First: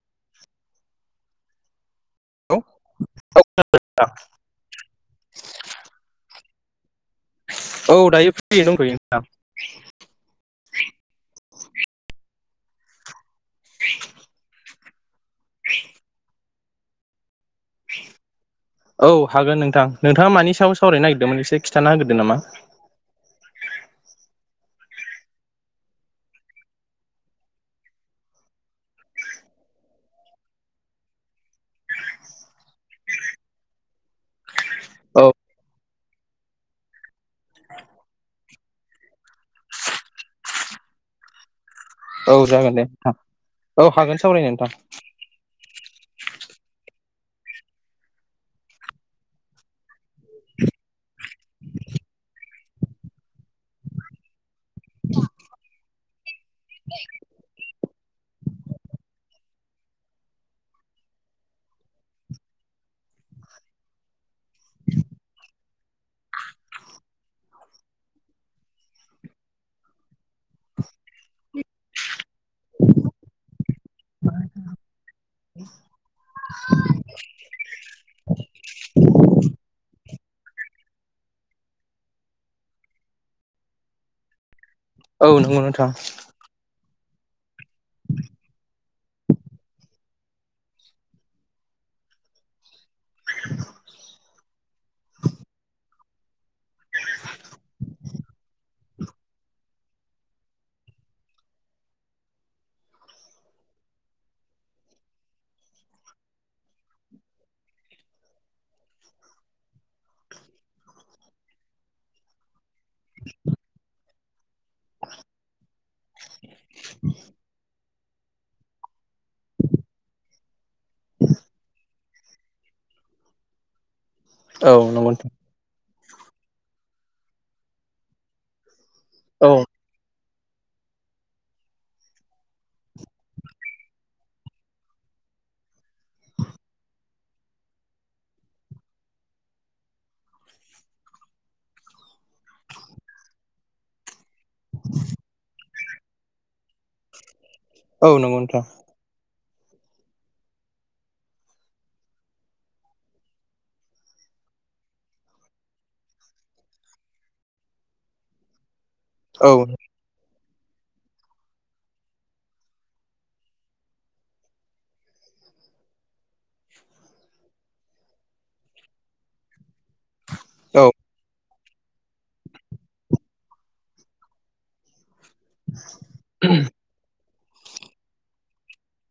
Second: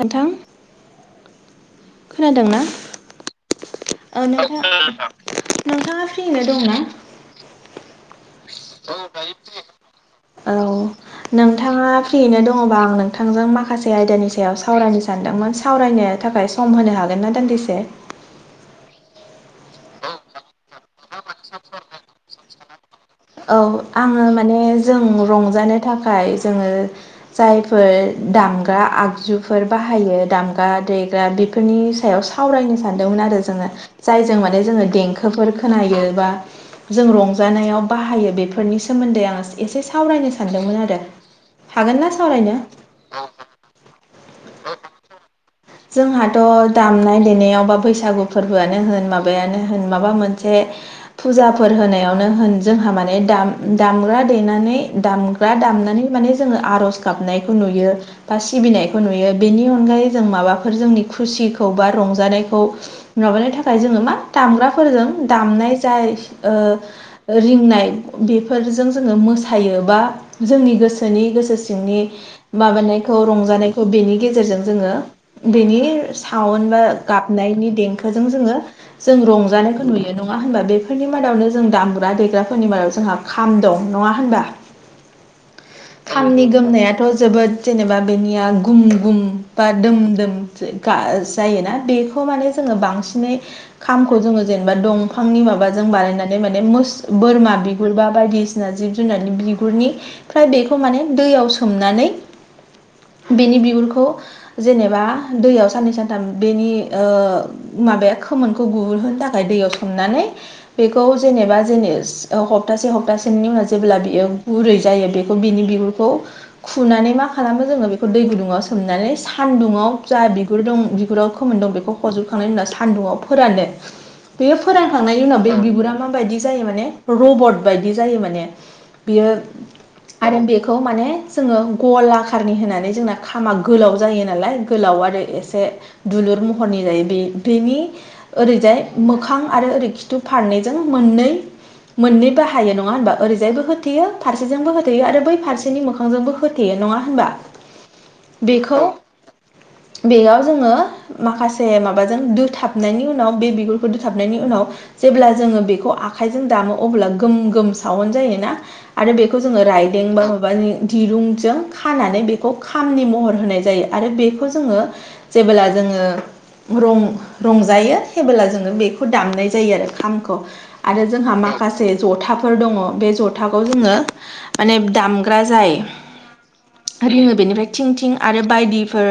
नोथां खोनादों औ ना ओ नों नोंथाङा फ्रिनो दंना? औ दायो फ्रिनो दंफैयो नोंथां औ नोंथाङा फ्रियैनो दङ'बा आं नोंथांजों माखासे आयदानि स सायाव सावरायनो सानदोंमोन सावरायनो थाखाय सम होनो हागोन ना दान्दिसे? औ हागोन नोंथां नोंथाङा मानि सायाव सावरायनो नागिरदोंमोन एसे खिन्थाना होग्रोददों नामा औ आङो माने जों रंजानो थाखाय जोङो जायफोर दामग्रा आगजुफोर बाहायो दामगा देग्रा बेफो फोरनि सायाव सावरायनो सानदोंमोन आरो जोङो जायजों माने जोङो औ देंखोफोर खोनायो बा जों रंजानायाव बाहायो बेफोरनि सोमोन्दै आं एसे सावरायनो सानदोंमोन आरो। हागोन ना औ सावरायनो जागोन दे थां औ हागोन सावरायनो नोंथां जोंहाथ' दामनाय देनायाव बा बैसागु फोरबोआनो होन माबायानो होन माबा मोनसे फुजाफोर होनायावनो होन जोंहा माने दाम दामग्रा देनानै दाम ग्रा दामनानै माने जोङो आर'ज गाबनायखौ नुयो बा सिबिनायखौ नुयो बेनि अनगायै जों माबाफोर जोंनि खुसिखौ बा रंजानायखौ माबानो थाखाय जोङो मा दामग्राफोरजों दामनाय जाय ओ रिंनाय बेफोरजों जोङो मोसायो बा जोंनि गोसोनि गोसो सिंनि माबानायखौ रंजानायखौ बेनि गेजेरजों जोङो बेनि साावन बा गाबनायनि देंखोजों जोङो जों रंजानायखौ नुयो नङा होनबा बेफोरनि मादावनो जों दामग्रा देग्राफोरनि मादाव जोंहा खाम दं नङा होनबा? औ नंगौ नोंथां। खामनि गोमनायाथ' जोबोद जेनेबा बेनिया गुम गुम बा दोम दोम जायोना बेखौ माने जोङो बांसिनै खामखौ जोङो जेनेबा दंफांनि माबाजों बानायनानै माने मुस बोरमा बिगुरबा बायदि सिना जिब जुनार बिगुरनिफ्राय बेखौ माने दैयाव सोमनानै बेनि बिगुरखौ जेनेबा दैयाव साननै सानथाम बेनि ओ माबाया खोमोनखौ गुहोनो थाखाय दैयाव सोमनानै बेखौ जेनेबा जेने हप्तासे हप्तासेनि उनाव जेब्ला बियो गुरै जायो बेखौ बिनि बिगुर खौ खुनानै मा खालामो जों बेखौ दै गुदुं आव सोमनानै सानदुं ङाव जा बिगुर दं बिगुराव खोमोन दं बेखौ हजोबखांनायनि उनाव सान्दुंआव फोरानो। बे औ नंगौ फोरानखांनायनि नोंथां उनाव बे बिबुरा माबायदि जायो माने रबत बायदि जायो माने बियो औ आरो बेखौ माने जोङो गलाखारनि होनानै जोंना खामा गोलाव जायो नालाय गोलाव आरो एसे दुलुर महरनि जायो बे-बेनि ओरैजाय मोखां आरो ओरै खिथु फारनैजों मोननै मोननै बाहायो नङा होनोमबा? ओरैजायबो होथेयो फारसेजोंबो होथेयो आरो बै फारसेनि मोखांजोंबो होथेयो नङा होनबा? औ नंगौ नोंथां। बेखौ बेयाव जोङो माखासे माबाजों दोथाबनायनि उनाव बे बिगुरखौ दोथाबनायनि उनाव जेब्ला जोङो बेखौ आखाइजों दामो अब्ला गोम गोम सावन जायोना? आरो बेखौ औ जोङो राइ जेंबा माबानि दिरुंजों खानानै बेखौ खामनि महर होनाय जायो। आरो बे खौ जोङो जेबोब्ला जोङो रं रंजायो हेबोला जोङो बेखौ दामनाय जायो आरो खामखौ औ आरो जोंहा मा खासे जथाफोर दङ बे जथाखौ जोङो माने दामग्रा जाय रोङो बेनिफ्राय थिं थिं आरो बायदिफोर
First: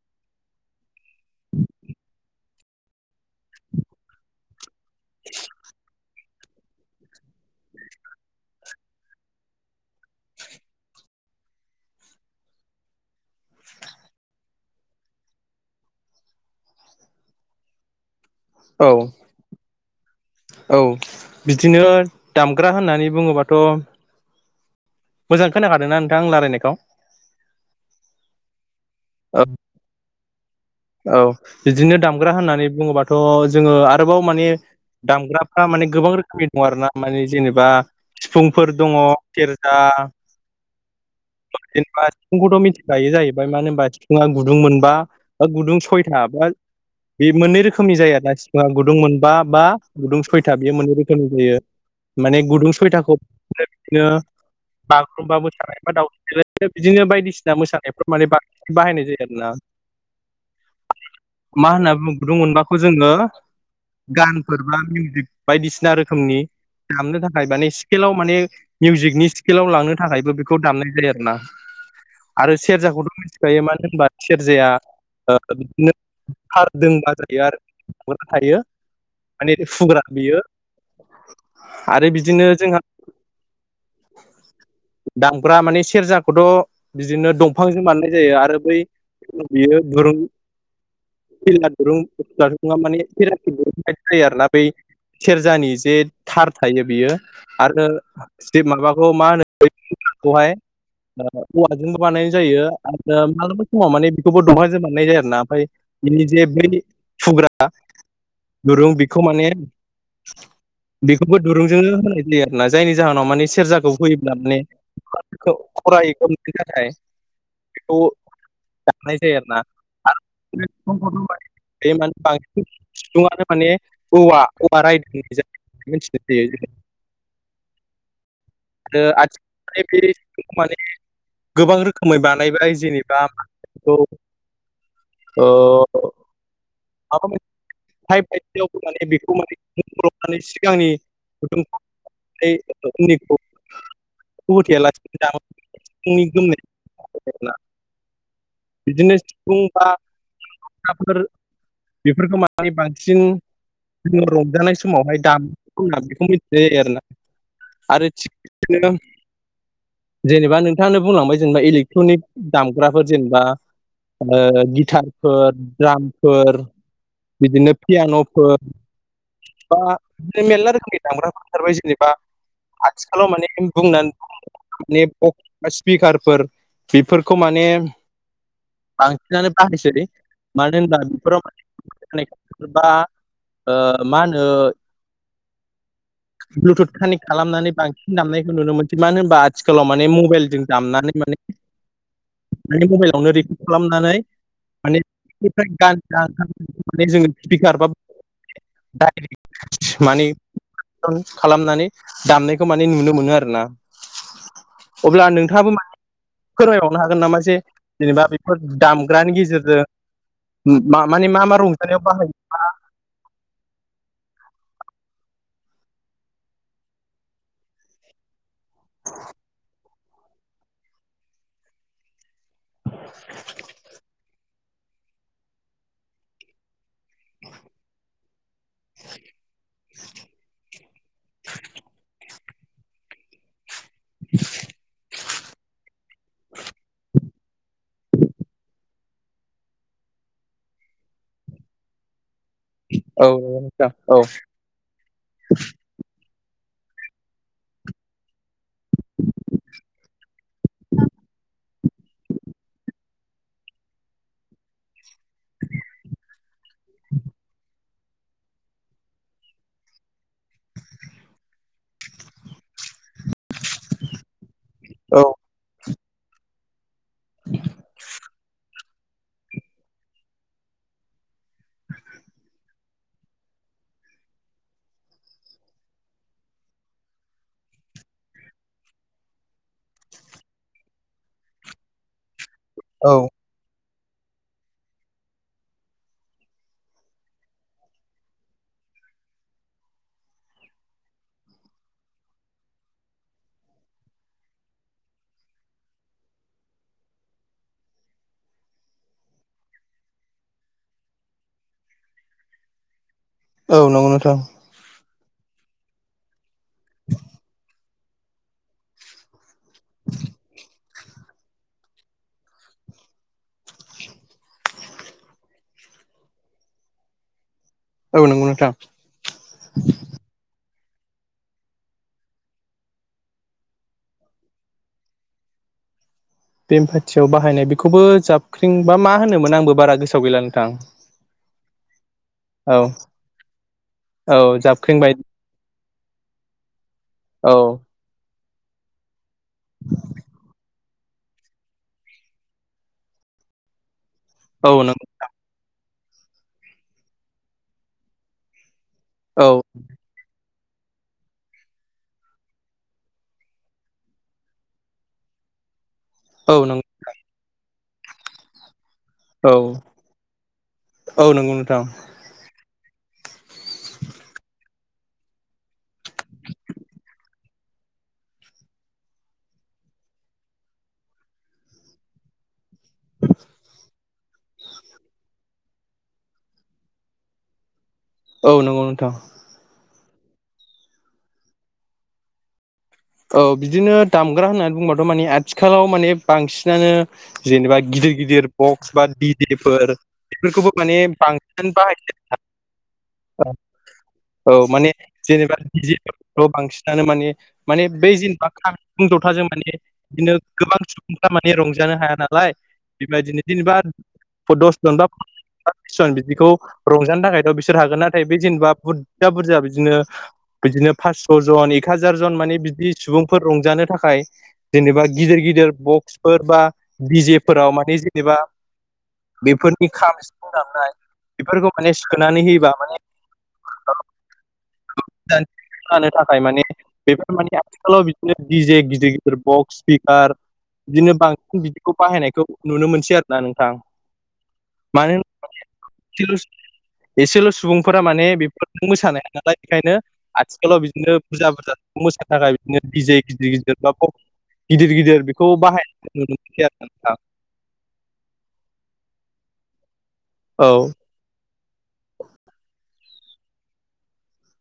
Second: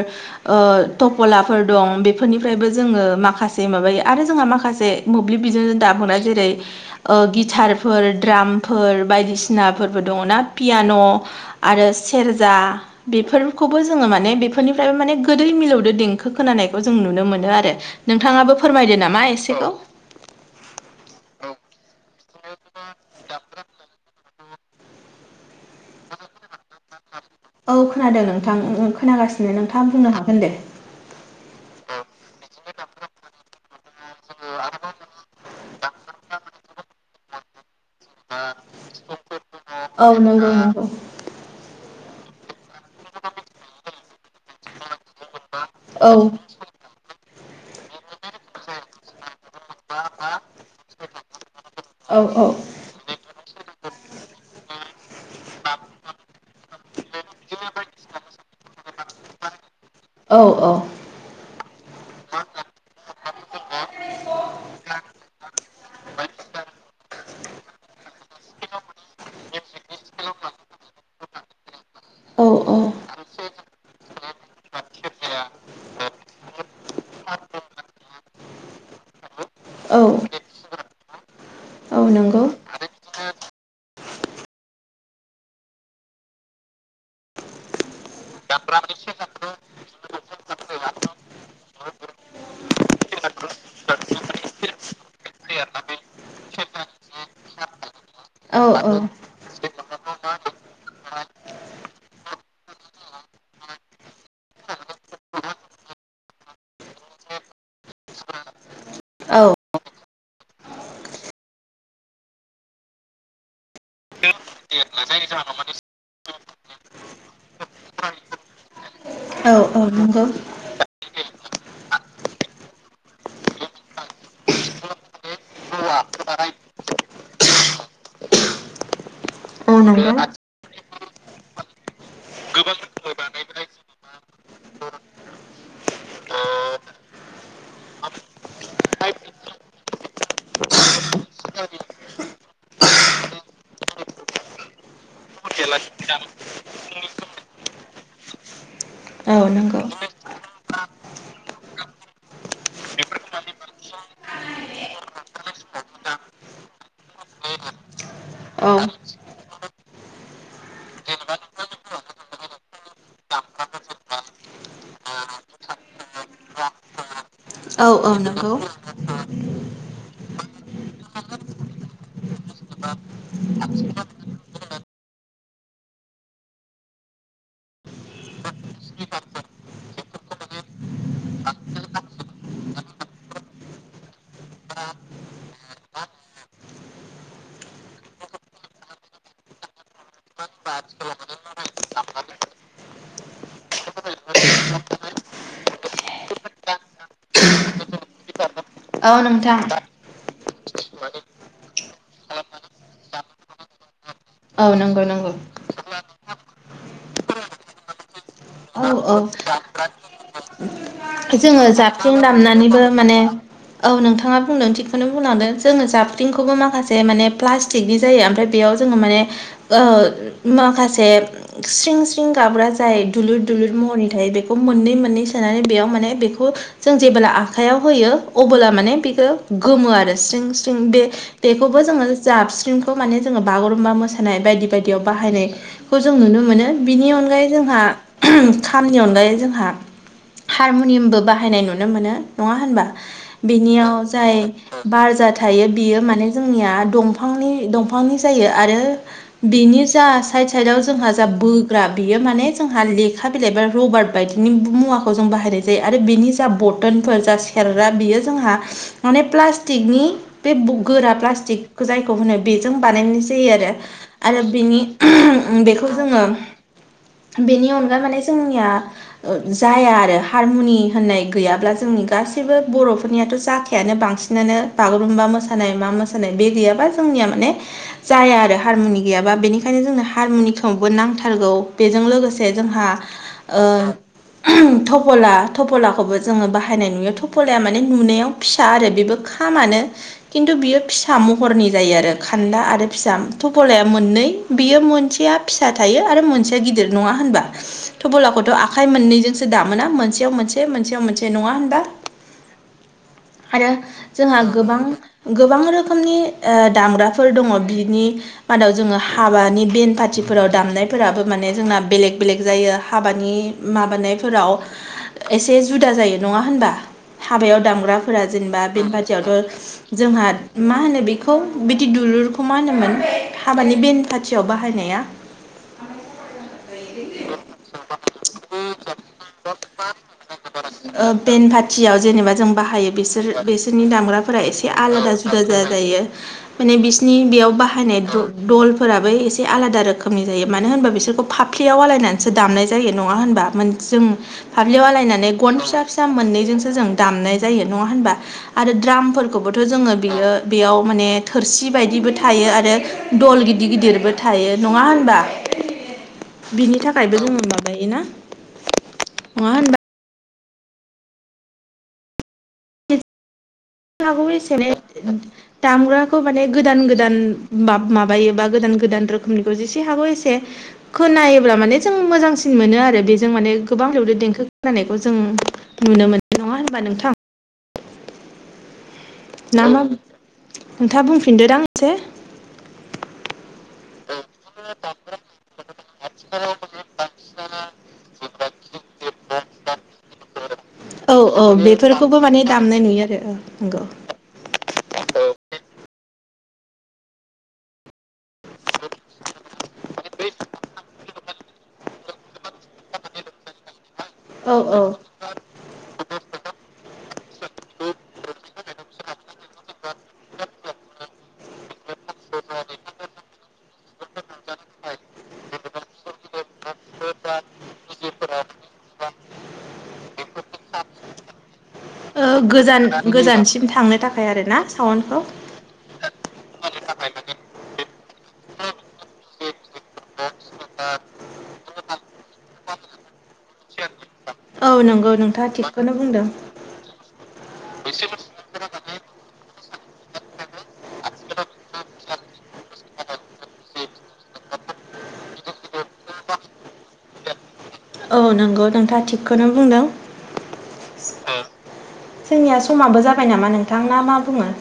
ओ थफलाफोर दं बेफोरनिफ्रायबो जोङो माखासे माबायो आरो जोंहा माखासे मोब्लिब बिजोंजों दामोना जेरै ओ गिटारफोर द्रामफोर बायदिसिनाफोरबो दङ ना पियान' आरो सेरजा बेफोरखौबो जोङो माने बेफोरनिफ्रायबो माने गोदै मिलौदो देंखो खोनानायखौ जों नुनो मोनो आरो नोंथाङाबो औ फोरमायदो नामा एसेखौ औ बिदिनो दामग्रा होननानै बुङोबाथ' मोजां खोनाखादों नोंथां आ रालायनायखौ? [inaudible] औ खोनादों नोंथां ओं ओं औ खोनागासिनो नोंथाङा बुंनो हागोन दे। औ बिदिनो दामग्रा होननानै बुङोबाथ' जोङो आ रोबाव माने दामग्राफ्रा माने गोबां रोखोमनि दङ आरो ना माने जेनेबा सिफुंफोर दङ सेरजा औ नंगौ नंगौ माखा जेनेबा सिफुंखौथ' मिथिखायो जाहैबाय मानो होनबा सिफुङा गुदुं मोनबा बा गुदुं औ सयथा बा बे मोननै रोखोमनि जायो आरोना। सिफुङा गुदुं मोनबा बा गुदुं सयथा बेयो मोननै रोखोमनि जायो। औ माने गुदुं सयथाखौ बिदिनो बिदिनो बागुरुम्बा मोसानाय बा दावस्रि देलाय मोसानाय बिदिनो बायदिसिना मोसानायफोर माने बा बाहायनाय जायो आरोना। औ औ। मा होनना बुं मोनबखौ जोङो गानफोर बा मिउजिक बायदिसिना रोखोमनि दामनो थाखाय माने सि स्केलाव माने मिउजिकनि स्केलाव लांनो थाखायबो बेखौ दामनाय जायो आरो ना। औ आरो सेरजाखौथ' मिथिखायो मानो होनबा सेरजाया ओ बिदिनो थारदोंबा जायो आरो थायो माने औ फुग्रा बियो औ आरो नंगौ बिदिनो जोंहा दामफ्रा माने सेरजाखौथ' बिदिनो दं फांजों बाननाय जायो आरो बै बियो दुरुं सिला [unintelligible] दुरुंङा माने [unintelligible] जायो आरोना बै सेरजानि जे थार थायो बियो आरो औ जे औ माबाखौ मा होनो [unintelligible] औवाजोंबो बानायनाय जायो [unintelligible] मोननाय जायो आरोना ओमफ्राय बिनि जे बै फुग्रा दुरुं बेखौ औ माने बेखौबो दुरुंजोंनो होनाय जायो आरोना जायनि जाहोनाव माने सेरजाखौ हुयोब्ला माने खोब खरायै गोमनो थाखाय बेखौ दानाय जायो आरो औ ना। औ नंगौ [unintelligible] बे मानि बांसिन सुबङानो माने औवा रायदों मिथिनो हायो औ आरो [unintelligible] नंगौ बेखौ माने गोबां रोखोमै बानायबाय जेनेबा [unintelligible] बेखौ औ [unintelligible] [unintelligible] माने बेखौ माने [unintelligible] सिगांनि [unintelligible] [unintelligible] [unintelligible] होथेयालासिनो दामो सिफुंनि गोमनायखौ [unintelligible] बिदिनो औ सिफुं नंगौ बा [unintelligible] बेफोरखौ मानि बांसिन जोङो रंजानाय समावहाय दामो बेखौ मिथिनाय जायो आरो ना आरो थि औ जेनेबा नोंथाङानो बुंलांबाय जेनेबा इलेकट्रनिक दामग्राफोर जेनेबा गिटारफोर द्रामफोर बिदिनो औ औ नंगौ पियान'फोर बा बि मेरला रोखोमनि दामग्रा ओंखारबाय जेनेबा आथिखालाव माने बुंनानै [unintelligible] माने [unintelligible] स्पिकारफोर बेफोरखौ माने बांसिनानो बाहायसै मानो होनबा बेफोराव [unintelligible] बा मा होनो ब्लुथुथ कानेक्ट खालामनानै बांसिन दामनायखौ नुनो मोनसै मानो होनबा आथिखालाव माने मबाइलजों दामनानै माने बे मबाइलावनो रिकार्ड खालामनानै माने [unintelligible] जोङो स्पिकार बा औ नोंथां [unintelligible] माने [unintelligible] खालामनानै दामनाय माने नुनो मोनो आरोना औ नंगौ अब्ला नंगौ नोंथाङाबो फोरमायबावनो हागोन नामा जे जेनेबा बेफोर औ औ दामग्रानि गेजेरजों मा माने मा मा जोङो रंजानायाव जाबख्रिं बाहाय दामनानैबो माने औ नोंथाङा बुंदों थिगखौनो बुंलांदों जोङो जाबख्रिंखौबो माखासे माने प्लास टिगनि जायो ओमफ्राय बेयाव जोङो माने माखासे स्रिं स्रिं थिं गाबग्रा जाय दुलुर महरनि थायो बेखौ मोननै मोननै सोनानै बेयाव माने बेखौ जों जेबोब्ला आखाइयाव होयो अबोला माने बेखौ गोमो आरो स्रिं स्रिं बे बेखौबो जोङो जाबस्रिमखौ माने जोङो बागुरुम्बा मोसानाय बायदि बायदियाव बाहायनाय खौ जों नुनो मोनो बिनि अनगायै जोंहा खामनि अनगायै जोंहा हारमुनियामबो बाहायनाय नुनो मोनो नङा होनबा औ नंगौ नोंथां बिनियाव औ जाय बारजा थायो बियो माने जोंनिया दंफांनि जायो आरो बिनि जा साइद साइदाव जोंहा जा बोग्रा बियो माने जोंहा लेखा बिलाइ बा रबार बायदिनि मुवाखौ जों बाहाय बाहायनाय जायो आरो बेनि जा बटनफोर जा [unintelligible] आरो बियो जोंहा माने प्लास्टिकनि बे गोरा प्लास्टिकखौ जायखौ होनो बेजों बानायनाय जायो आरो। आरो बिनि औ बेखौ जोङो बेनि अनगा माने जोंनिया ओ जाया आरो। हारमुनि होननाय गैयाब्ला जोंनि गासैबो बर'फोरनियाथ' जाखायानो बांसिनानो। बागुरुम्बा मोसानाय मा मोसानाय बे गैयाबा जोंनिया माने जाया आरो हारमुनि गैयाबा। बेनिखायनो जोंनो हारमुनिखौबो नांथारगौ बेजों लोगोसे जोंहा औ। [unintelligible] थबला थबलाखौबो जोङो बाहायनाय नुयो। थबलाया माने नुनायाव फिसा आरो बेबो खामानो। खिन्थु बियो फिसा महरनि जायो आरो खान्दा आरो फिसा थबलाया मोननै बियो मोनसेया फिसा थायो आरो मोनसेया गिदिर नङा होनबा? थबलाखौथ' आखाइ मोननैजोंसो [unintelligible] माने मोनसेयाव मोनसे मोनसेयाव मोनसे नङा होनबा? आरो औ नंगौ नोंथां जोंहा गोबां- गोबां रोखोमनि ओ दामग्राफोर दङ। बिनि मादाव जोङो हाबानि बेन पाथिफोराव दामनायफोराबो माने जोंना बेलेग- बेलेग जायो हाबानि माबानायफोराव एसे जुदा जायो नङा होनबा? हाबायाव दामग्राफोरा औ नंगौ जेनेबा नोंथां बेन पार्टियावथ' जोंहा मा होनो बेखौ बिदि दुलुरखौ मा होनोमोन हाबानि बेन पाथियाव बाहायनाया। बेन पाथियाव बाहायनाय बेखौबो [unintelligible] [unintelligible] [unintelligible] आंबो बारा गोसोआव गैला नोंथां। बेन पारथियाव जेनेबा जों औ बाहायो बिसोर -बेसोरनि औ दामग्राफोरा एसे जाबख्रिं आलादा [unintelligible] बायदि [unintelligible] जायो माने बिसिनि बेयाव औ बाहायनाय दल- दलफोराबो एसे एसे आलादा रोखोमनि जायो मानो होनबा बिसोरखौ फाफ्लियाव आलायनानैसो दामनाय जायो नङा होनबा? [unintelligible] जों औ पाब्लिआव नंगौ आलायनानै गन फिसा- फिसा मोननैजोंसो जों दामनाय जायो नङा होनबा आरो द्राम औ [unintelligible] जोङो बियो बेयाव माने थोरसि बायदिबो थायो आरो दल गिदिर गिदिरबो थायो नङा होनबा? औ बिनि नंगौ थाखायबो जोङो माबायोना नङा औ, होनबा औ नंगौ नोंथां। [unintelligible] दामग्राखौ माने गोदान- गोदान माब-माबायोबा गोदान -गोदान रोखोमनिखौ जेसे हागौ एसे खोनायोल्बा माने जों मोजांसिन मोनो आरो। आरो बेजों माने गोबां मिलौदो देंखो खोननायखौ जों नुनो मोनो नङा होनबा नोंथां? औ नंगौ नोंथां। नामा नोंथाङा बुंफिनदोदां एसे। औ बिदिनो दामग्रा होननानै बुंबाथ' माने आथिखालाव माने बांसिनानो जेनेबा गिदिर -गिदिर बक्स बा [unintelligible] बेफोरखौबो माने औ बांसिन बाहाय बेफोरखौबो माने दामनाय नुयो आरो औ। नंगौ औ माने जेनेबा [unintelligible] बांसिनानो माने माने बै जेनेबा खाम जथाजों माने बिदिनो गोबां सुबुंफ्रा माने रंजानो हाया नालाय बेबायदिनो जेनेबा [unintelligible] औ औ [unintelligible] बिदिखौ रंजानो थाखायथ' बिसोर हागोन नाथाय बे जेनेबा बुरजा- बुरजा बिदिनो बिदिनो पासस' जन एक हाजार जन माने बिदि सुबुंफोर रंजानो थाखाय जेनेबा गिदिर -गिदिर बक्सफोर बा बि जेफोराव मानि जेनेबा बेफोरनि खाम, सिफुं दामनाय [unintelligible] गोजान गोजानसिम थांनो थाखाय आरो ना साउन्डखौ? खानो थाखाय माने बेफोर माने आथिखालाव बिदिनो दिजे गिदिर [unintelligible] बक्स स्पिकार बिदिनो बांसिन बिदिखौ बाहायनायखौ नुनो मोनसै आरो ना नोंथां। औ नंगौ मानो नोंथाङा थिगखौनो बुंदों। होन एसेल' सुबुंफोरा माने बेफोर मोसानो हाया नालाय बेखायनो आथिखालाव बिदिनो बुरजा बुरजा मोसानो थाखाय बिदिनो बिजे [unintelligible] गिदिर गिदिर बा गिदिर गिदिर बेखौ बाहायनाय [unintelligible] आरो नोंथां। औ नंगौ नोंथाङा थिगखौनो बुंदों। औ। [unintelligible] जोंनिया समाबो जाबाय नामा नोंथां ना मा बुङो?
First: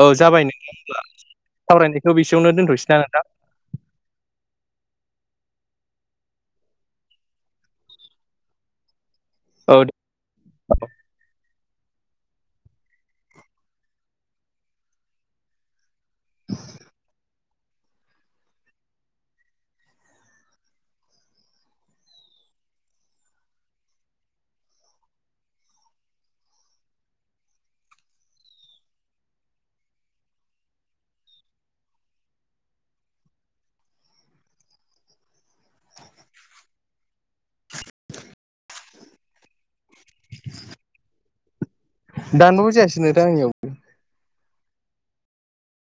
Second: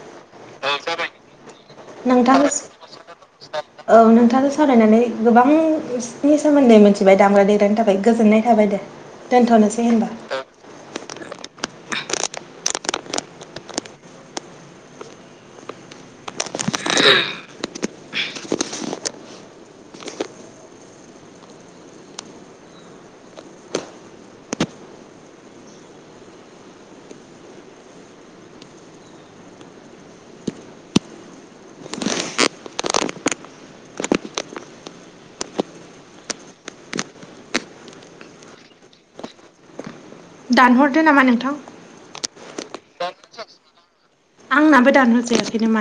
औ जाबाय ना [unintelligible] सावरायनायखौ नोंथां बेसेयावनो दोनथ'सै ना नोंथां? [unintelligible] औ नोंथाङो सावरायनानै गोबां नि सोमोन्दै मिथिबाय दामग्रा देग्रानि थाखाय गोजोननाय थाबाय दे। औ दोनथ'नोसै होनबा। [unintelligible] दानहरदो नामा नोंथां। दानबाबो जायाासैनो दा आंनियाव आंनाबो दानो होजोबसैनो मान